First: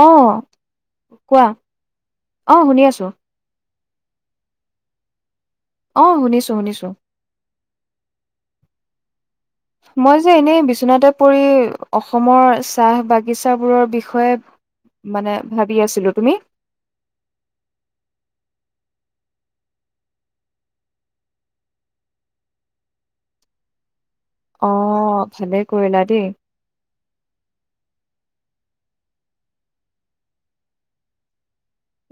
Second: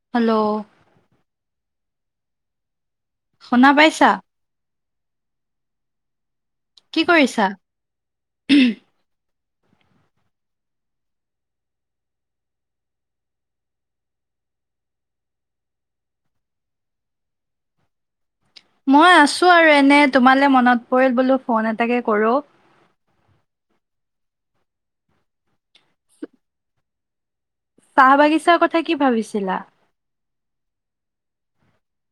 অ hello কোৱা। অহ, শুনি আছো। শুনা পাইছা। অহ, শুনিছো। শুনিছো কি কৰিছা? মই যে এনেই বিচনাতে পৰি অসমৰ চাহ বাগিছাবোৰৰ বিষয়ে মানে ভাবি আছিলো। তুমি মই আছোঁ আৰু এনে। তোমালৈ মনত পৰিল বোলো ফোন এটাকে কৰো। অহ, ভালেই কৰিলা দেই। চাহ বাগিচা ৰ কথা কি ভাবিছিলা।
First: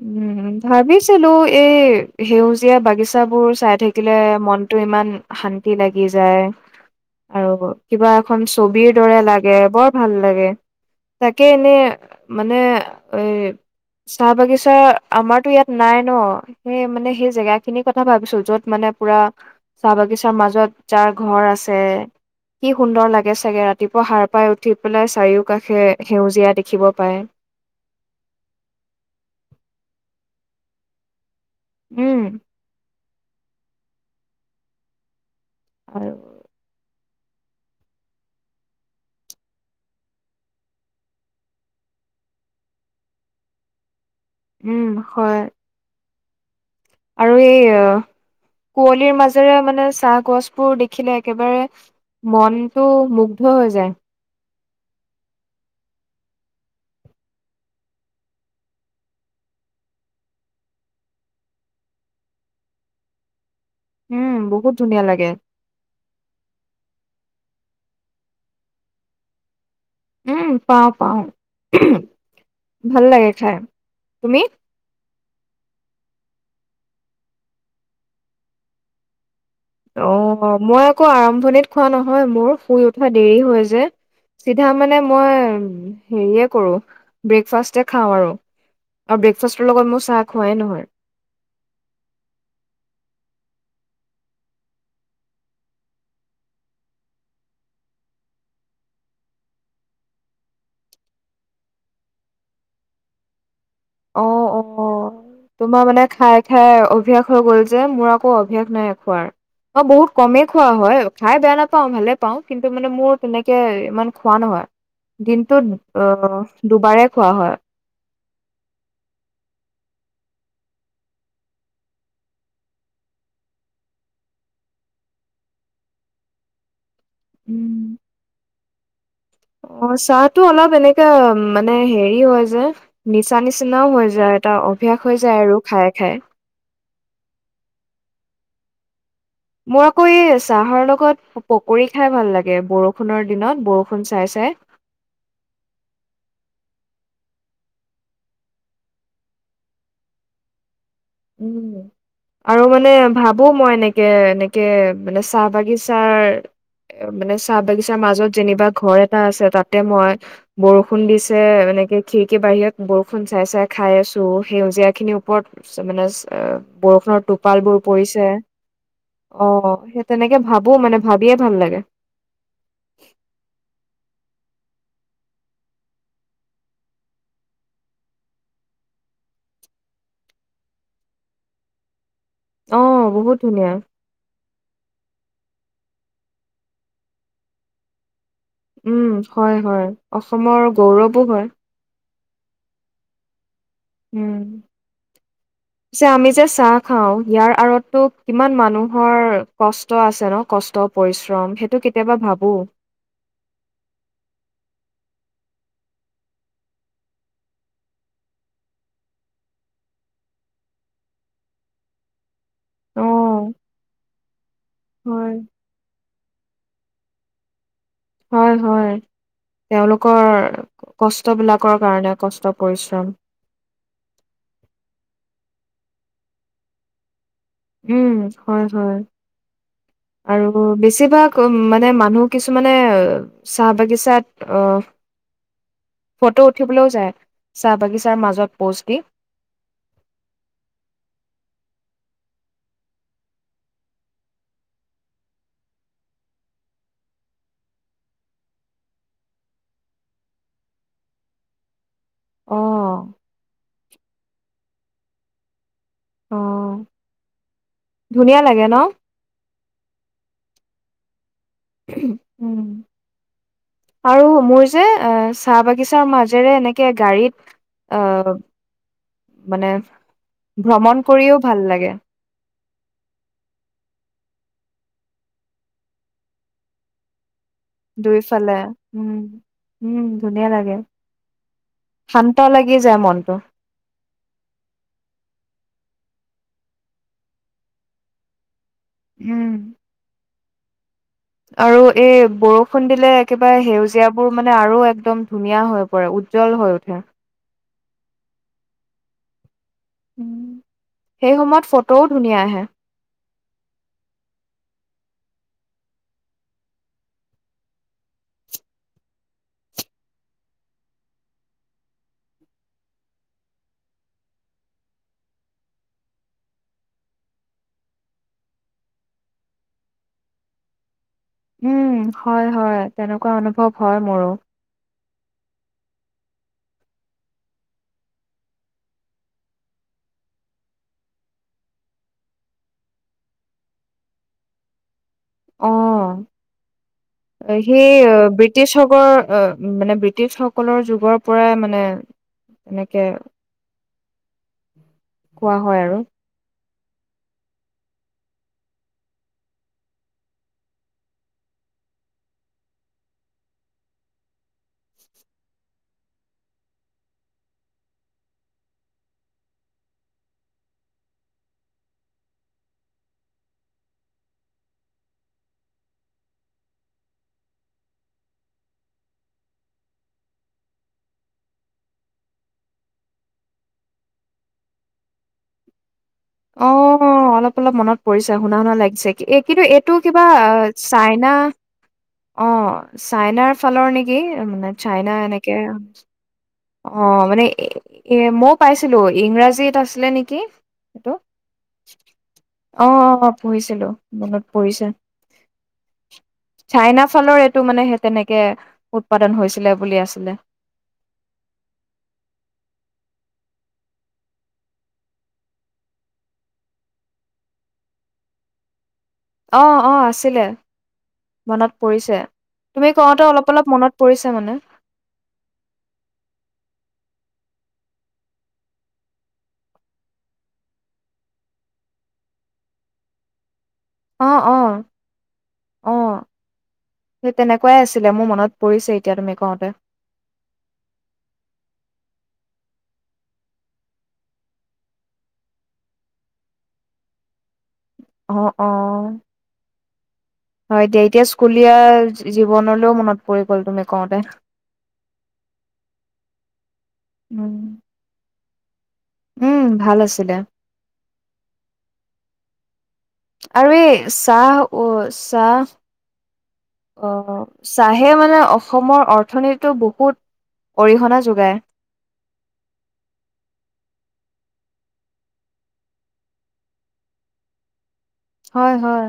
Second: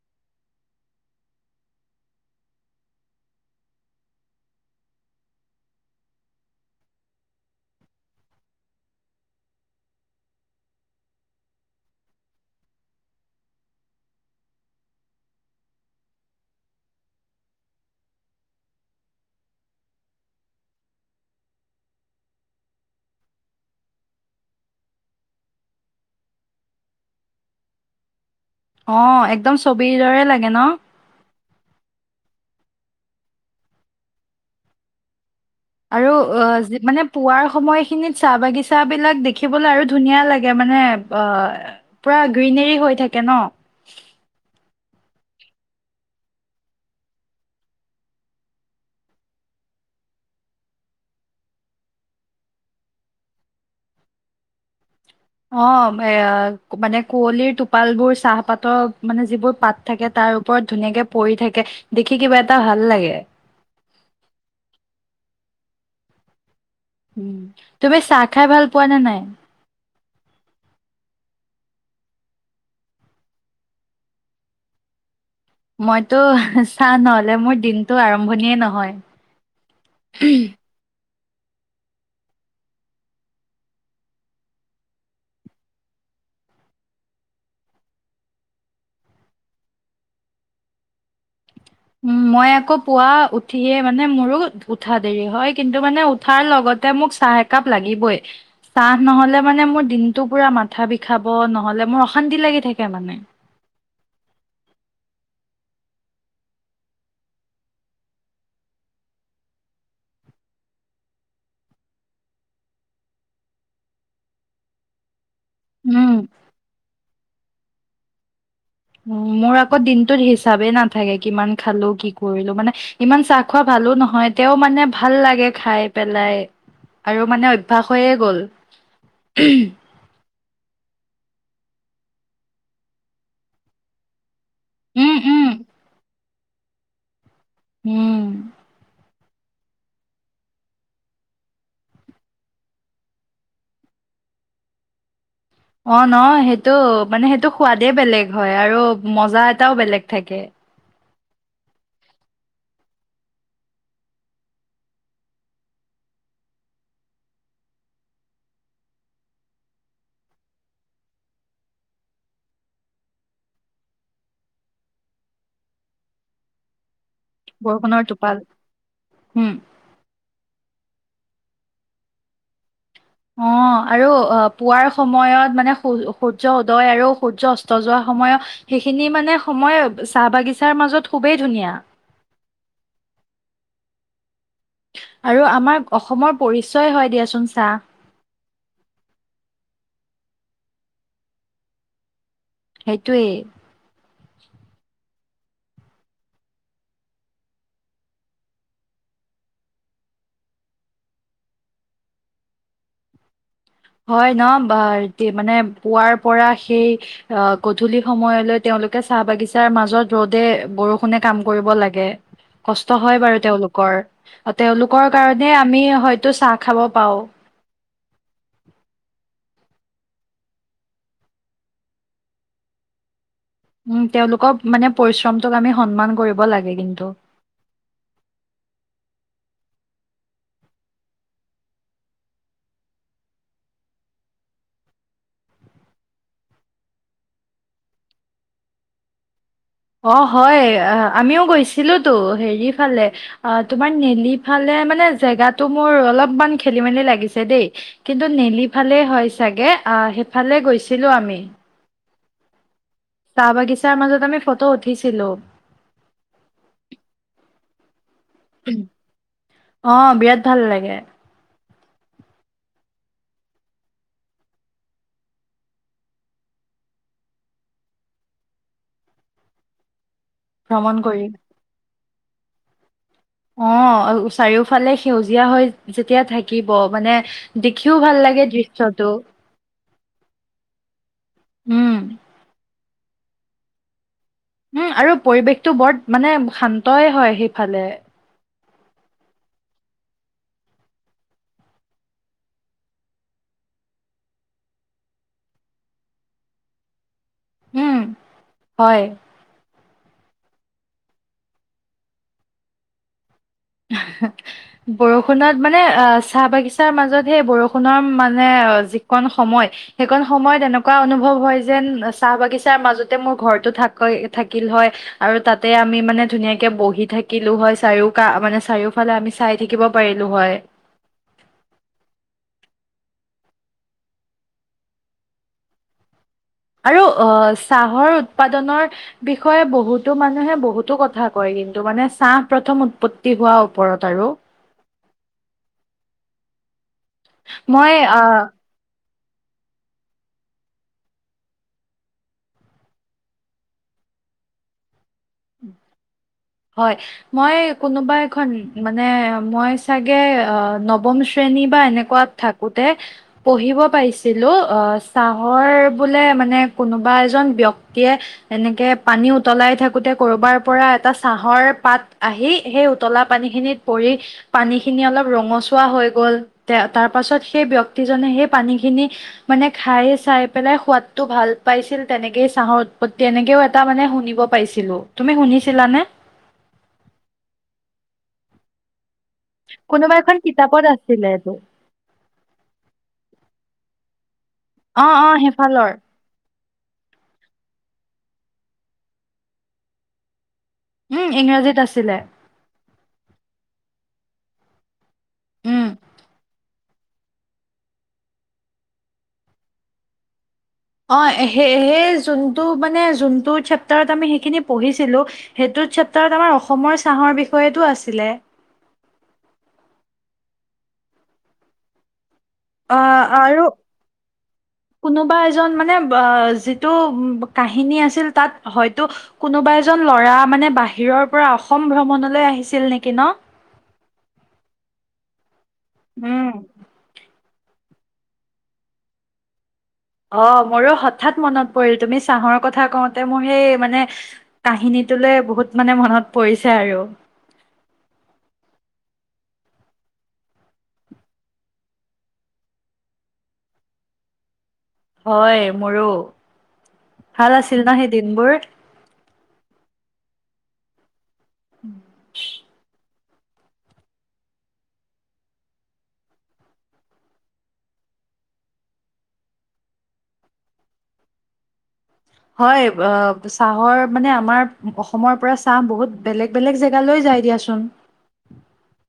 উম ভাবিছিলো। এই সেউজীয়া বাগিচাবোৰ চাই থাকিলে মনতটো ইমান শান্তি লাগি যায়। আৰু কিবা এখন ছবিৰ দৰে লাগে বৰ ভাল লাগে। তাকে এনে মানে এ চাহ বাগিচা। চাহ আমাৰতো ইয়াত নাই ন। সেই মানে সেই জেগা খিনিৰ কথা ভাবিছো। য'ত মানে পুৰা চাহ বাগিছাৰ মাজত যাৰ ঘৰ আছে কি সুন্দৰ লাগে চাগে ৰাতিপুৱা সাৰ পাই উঠি পেলাই চাৰিও কাষে সেউজীয়া দেখিব পায়। অ, একদম ছবিৰ দৰে লাগে ন। উম। আৰু অহ যিমানেই। পোৱাৰ সময়খিনিত চাহ বাগিচা বিলাক দেখিবলৈ আৰু ধুনীয়া লাগে। মানে অ পুৰা গ্ৰীনেৰী হৈ থাকে ন। উম, হয় আৰু এই কুঁৱলীৰ মাজেৰে মানে চাহ গছবোৰ দেখিলে একেবাৰে মনটো মুগ্ধ হৈ যায়। অ এ মানে কুঁৱলীৰ টোপাল বোৰ চাহপাতৰ মানে যিবোৰ পাত থাকে। তাৰ ওপৰত ধুনীয়াকে পৰি থাকে দেখি কিবা এটা ভাল লাগে। উম বহুত ধুনীয়া লাগে। উম, তুমি চাহ খাই ভাল পোৱা নে নাই। উম, পাওঁ, পাওঁ ভাল লাগে খাই। তুমি মইতো চা নহলে মোৰ দিনতটো আৰম্ভণিয়ে নহয়। অ, বাৰু মই। আকৌ আৰম্ভণিত খোৱা নহয় মোৰ। শুই উঠা দেৰি হয় যে। চিধা মানে মই হেৰিয়ে কৰো ব্ৰেকফাষ্টে খাওঁ, আৰু ব্ৰেকফাষ্টৰ লগত মোৰ চাহ খোৱাই নহয়। উম, মই আকৌ পুৱা উঠিয়ে মানে মোৰো উঠা দেৰি হয়। কিন্তু মানে উঠাৰ লগতে মোক চাহ একাপ লাগিবই। চাহ নহ'লে মানে মোৰ দিনটো পুৰা মাথা বিষাব। নহ'লে মোৰ অশান্তি লাগি থাকে মানে। অ, অ তোমাৰ মানে খাই, খাই অভ্যাস হৈ গল যে। মোৰ আকৌ অভ্যাস নাই। খোৱাৰ অ বহুত কমেই খোৱা হয়। খাই বেয়া নাপাওঁ ভালে পাওঁ। কিন্তু মানে মোৰ তেনেকে ইমান খোৱা নহয়। দিনটোত উম, অহ দুবাৰে খোৱা হয়। উম, মোৰ আকৌ দিনটোত হিচাবেই নাথাকে কিমান খালো। কি কৰিলো মানে ইমান চাহ খোৱা ভালো নহয়। তেওঁ মানে ভাল লাগে খাই পেলাই। আৰু মানে উম। অভ্যাস হৈয়ে গ'ল। [unintelligible] অ চাত চাহ টো অলপ এনেকােৱা মানে হেৰি হয় যে। নিচা নিচিনাও হৈ যায়। এটা অভ্যাস উম, হৈ যায় উম, আৰু খাই-খাই। উম, মোৰ আকৌ এই চাহৰ লগত পকৰি খাই ভাল লাগে বৰষুণৰ দিনত বৰষুণ চাই-চাই। অ ন সেইটো মানে সেইটো সোৱাদে বেলেগ হয় আৰু মজা এটাও বেলেগ থাকে। উম আৰু মানে ভাবো মই এনেকে এনেকে মানে চাহ বাগিচাৰ মানে চাহ বাগিচাৰ মাজত যেনিবা ঘৰ এটা আছে তাতে মই বৰষুণ দিছে এনেকে খিৰিকী বাহিৰত বৰষুণ চাই-চাই খাই আছো। সেউজীয়া খিনিৰ ওপৰত মানে অ' বৰষুণত টোপাল বোৰ বৰষুণৰ পৰিছে টোপাল উম অ' সেই তেনেকে ভাবো মানে। ভাবিয়ে ভাল লাগে। পোৱাৰ সময়ত মানে সূৰ্য উদয় আৰু সূৰ্য অস্ত যোৱাৰ সময়ত সেইখিনি মানে সময় চাহ বাগিচাৰ মাজত খুবেই ধুনীয়া। অহ বহুত ধুনীয়া। আৰু আমাৰ অসমৰ পৰিচয় হয় দিয়াচোন চাহ। উম, হয়-হয় অসমৰ গৌৰৱো হয়। সেইটোয়ে উম পিছে আমি যে চাহ খাওঁ ইয়াৰ আঁৰতটো কিমান মানুহৰ কষ্ট আছে ন কষ্ট পৰিশ্ৰম সেইটো কেতিয়াবা ভাবো। হয় ন মানে পুৱাৰ পৰা সেই গধূলি সময়লৈ তেওঁলোকে চাহ বাগিচাৰ মাজত ৰ'দে বৰষুণে কাম কৰিব লাগে। কষ্ট হয় বাৰু অ', তেওঁলোকৰ-তেওঁলোকৰ হয়। কাৰণে আমি হয়তো চাহ খাব পাওঁ। হয়-হয় তেওঁলোকৰ কষ্টবিলাকৰ কাৰণে কষ্ট পৰিশ্ৰম। উম, তেওঁলোকক মানে পৰিশ্ৰমটোক আমি সন্মান কৰিব লাগে কিন্তু। উম, হয়-হয় আৰু বেছিভাগ মানে মানুহ কিছুমানে চাহ বাগিচাত অহ, ফটো উঠিবলৈও যায় চাহ বাগিচাৰ মাজত প'ষ্ট দি। অ' হয় আমিও গৈছিলোতো হেৰিফালে তোমাৰ নেলি ফালে মানে জেগাটো মোৰ অলপমান খেলি-মেলি লাগিছে দেই কিন্তু নেলিফালে হয় চাগে অহ, সেইফালে গৈছিলোঁ আমি। অ, তো উঠিছিলো। অ', ধুনীয়া লাগে ন অ' বিৰাট ভাল লাগে। উম আৰু মোৰ যে এ চাহ বাগিচাৰ মাজেৰে এনেকে গাড়ীত অহ মানে ভ্ৰমণ কৰিও ভাল লাগে। অ' চাৰিওফালে সেউজীয়া হৈ যেতিয়া থাকিব মানে দেখিও ভাল লাগে দুইফালে দৃশ্যটো উম-উম ধুনীয়া লাগে উম শান্ত লাগে। যায় মনটো। উম আৰু পৰিৱেশটো বৰ মানে শান্তই হয় সেইফালে। উম আৰু এই বৰষুণ দিলে একেবাৰে সেউজীয়াবোৰ মানে আৰু একদম ধুনীয়া হৈ পৰে উজ্জ্বল হৈ উঠে। উম হয়। সেই সময়ত ফটোও ধুনীয়া আহে। বৰষুণত মানে আহ চাহ বাগিচাৰ মাজত সেই বৰষুণৰ মানে যিখনন সময় সেইকন সময়ত এনেকুৱা অনুভৱ হয়, যেন চাহ বাগিচাৰ মাজতে মোৰ ঘৰটো থাক থাকিল হয় আৰু তাতে আমি মানে ধুনীয়াকে বহি থাকিলো হয়, চাৰিওকা মানে চাৰিওফালে আমি চাই থাকিব পাৰিলো হয়। উম হয়-হয় তেনেকুৱা অনুভৱ হয় মোৰো। আৰু অহ চাহৰ উৎপাদনৰ বিষয়ে বহুতো মানুহে বহুতো কথা কয় কিন্তু মানে চাহ প্ৰথম উৎপত্তি হোৱাৰ ওপৰত আৰু। অহ মই সেই আহ ব্ৰিটিছসকল মানে ব্ৰিটিছসকলৰ যুগৰ পৰাই মানে এনেকে কোৱা হয় আৰু। হয়। মই কোনোবা এখন মানে মই চাগে অ' নৱম শ্ৰেণী বা এনেকুৱাত থাকোতে পঢ়িব পাইছিলো অ' চাহৰ বোলে মানে কোনোবা এজন ব্যক্তিয়ে এনেকে পানী উতলাই থাকোতে ক'ৰবাৰ পৰা এটা চাহৰ পাত আহি সেই উতলা পানীখিনিত পৰি পানীখিনি অলপ ৰঙচুৱা হৈ গ'ল, তাৰ পাছত সেই ব্যক্তিজনে সেই পানী খিনি মানে খাই চাই পেলাই সোৱাদটো ভাল পাইছিল তেনেকেই চাহৰ উৎপত্তি এনেকেও এটা মানে শুনিব পাইছিলো। তুমি শুনিছিলানে? অ' অলপ-অলপ মনত পৰিছে শুনা-শুনা লাগিছে। কি-এ কিন্তু এইটো কোনোবা কিবা এখন কিতাপত আছিলে চাইনা এইটো অ' চাইনাৰ ফালৰ নেকি? মানে অ চাইনা অ এনেকে সেইফালৰ অ' মানে এ-এ মই পাইছিলো ইংৰাজীত আছিলে নেকি? সেটো, উম ইংৰাজীত আছিলে অ', অ' পঢ়িছিলো মনত পৰিছে। উ। চাইনা ফালৰ এটো মানে হে তেনেকে উৎপাদন হৈছিলে বুলি আছিলে। অ' হে-হেই জোনটো মানে জোনটো চেপ্তাৰত আমি হেখিনি পঢ়িছিলো, হেটো চেপ্তাৰত আমাৰ অসমৰ চাহৰ বিষয়টো আছিলে। অ', অ' আছিলে মনত পৰিছে। তুমি কওঁতে অ' অলপ আৰু অলপ মনত পৰিছে মানে কোনোবা এজন মানে বা-যিটো কাহিনী আছিল তাত হয়তো কোনোবা এজন ল'ৰা মানে বাহিৰৰ পৰা অসম ভ্ৰমণলৈ আহিছিল নেকি ন? অ অ অ হু। সেই তেনেকুৱাই আছিলে মো মনত পৰিছে এতিয়া তুমি কওঁতে। অ' মোৰো হঠাৎ মনত পৰিল। তুমি চাহৰ কথা কওঁতে মোৰ হেই মানে কাহিনীটোলৈ বহুত মানে মনত পৰিছে আৰু। অ', অ' হয় দে, এতিয়া স্কুলীয়া জী-জীৱনলও মনত পৰি গ'ল তুমি কওঁতে। হয় মোৰো। ভাল উম আছিল ন হে দিনবোৰ? উম ভাল আছিলে। উ। আৰু এই চাহ, অ' চাহ, অ' চাহে মানে অসমৰ অৰ্থনীতিটো বহুত অৰিহণা যোগায়। হয়। আ চাহৰ মানে আমাৰ অসমৰ পৰা চাহ বহুত বেলেগ-বেলেগ জেগালৈ যায় দিয়াচোন। হয়, হয়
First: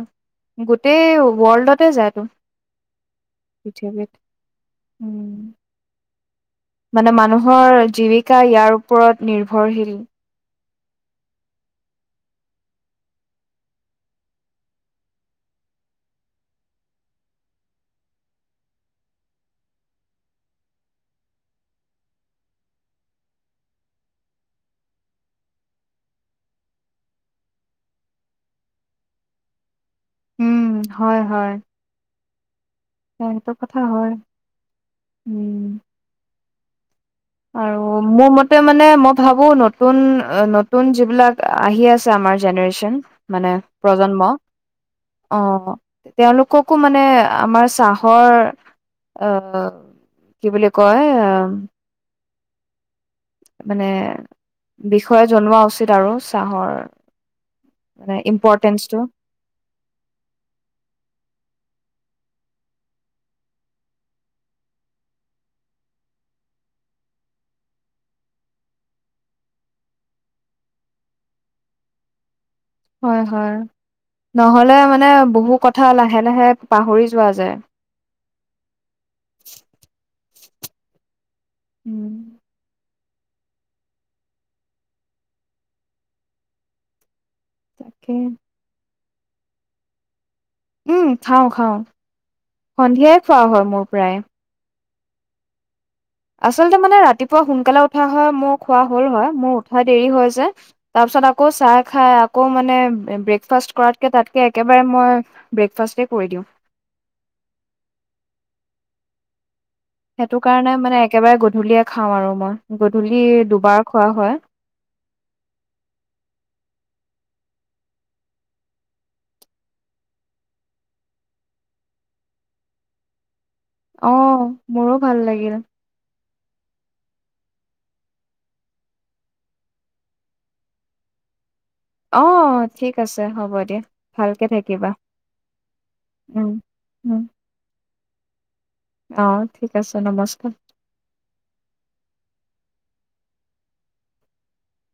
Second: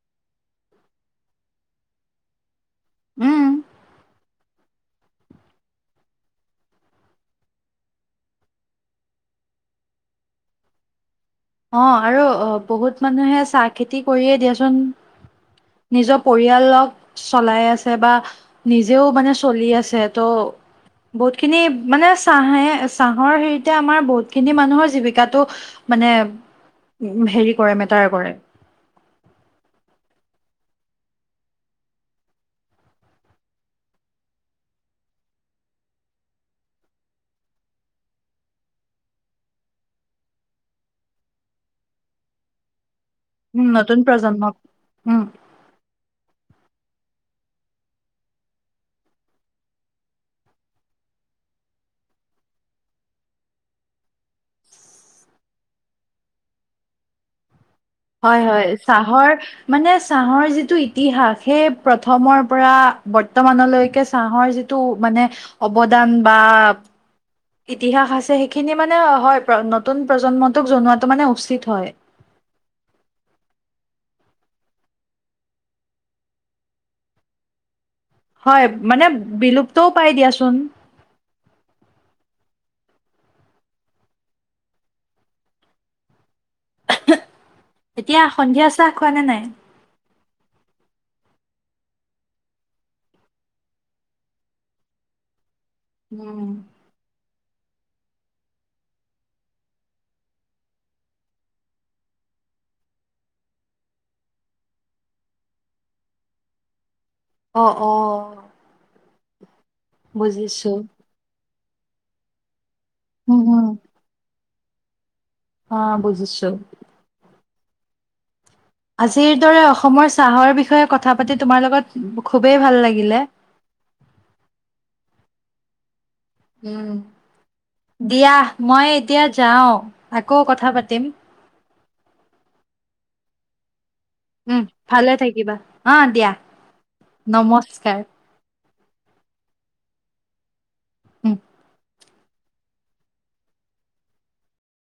গোটেই ৱৰ্ল্ডতে যায়তো। উম পৃথিৱীত উ মানে মানুহৰ জীৱিকা ইয়াৰ ওপৰত নিৰ্ভৰশীল। অ' আৰু বহুত মানুহে চাহ খেতি কৰিয়ে দিয়াচোন নিজৰ পৰিয়ালক চলাই আছে বা নিজেও মানে চলি আছে ত' বহুতখিনি মানে চাহে চাহৰ হেৰিতে আমাৰ বহুতখিনি মানুহৰ জীৱিকাটো মানে উ হেৰি কৰে, মেটাৰ কৰে। উ হয়, হয়। অ' হেটো কথা হয়। উম। আৰু মোৰ মতে মানে মই ভাবো নতুন, নতুন যিবিলাক আহি আছে আমাৰ জেনেৰেশ্যন মানে উম নতুন প্ৰজন্ম, প্ৰজন্মক উম অ' তে-তেওঁলোক ককো মানে আমাৰ চাহৰ আ-কি বুলি কয় আ মানে বিষয়ে জনোৱা উচিত আৰু চাহৰ। মানে হয়, হয় ইম্পৰ্টেঞ্চটো চাহৰ, মানে চাহৰ যিটো ইতিহাস। সেই প্ৰথমৰ পৰা বৰ্তমানলৈকে চাহৰ যিটো মানে অৱদান বা ইতিহাস আছে হেখিনি মানে হয় প্ৰ-নতুন প্ৰজন্মটোক জনোৱাটো মানে উচিত হয়। হয়-হয় নহ'লে মানে বহু কথা লাহে-লাহে পাহৰি যোৱা যায়। হয়, মানে বিলুপ্তও পাই দিয়াচ চোন। উম, [inaudible] তাকে। এতিয়া সন্ধিয়া আছা খোৱা নে নাই উম খাওঁ খাওঁ সন্ধিয়াই খোৱা হয় মোৰ প্ৰায় উম আচলতে মানে ৰাতিপুৱা সোনকালে উঠা হয় মোৰ খোৱা হ'ল হয় মোৰ উঠাই দেৰি হৈ যায় তাৰপিছত আকৌ চাই খাই আকৌ মানে ব্ৰেকফাষ্ট কৰাতকৈ তাতকৈ একেবাৰে মই ব্ৰেকফাষ্টেই কৰি দিওঁ অ অ সেইটো কাৰণে বুজিছো মানে একেবাৰে গ খাওঁ আৰু মই গধূলি উম, হুম, দুবাৰ খোৱা হয় অ বুজিছো আজিৰ দৰে অসমৰ চাহৰ বিষয়ে কথা পাতি তোমাৰ লগত খুবেই ভাল লাগিলে অ মোৰো ভাল লাগিল উম দিয়া মই এতিয়া যাও আকৌ কথা পাতিম অ ঠিক আছে হ'ব দিয়া ভালকে উম থাকিবা। ভালে থাকিবা অ দিয়া উম, উম। নমস্কাৰ অ ঠিক আছে নমস্কাৰ উম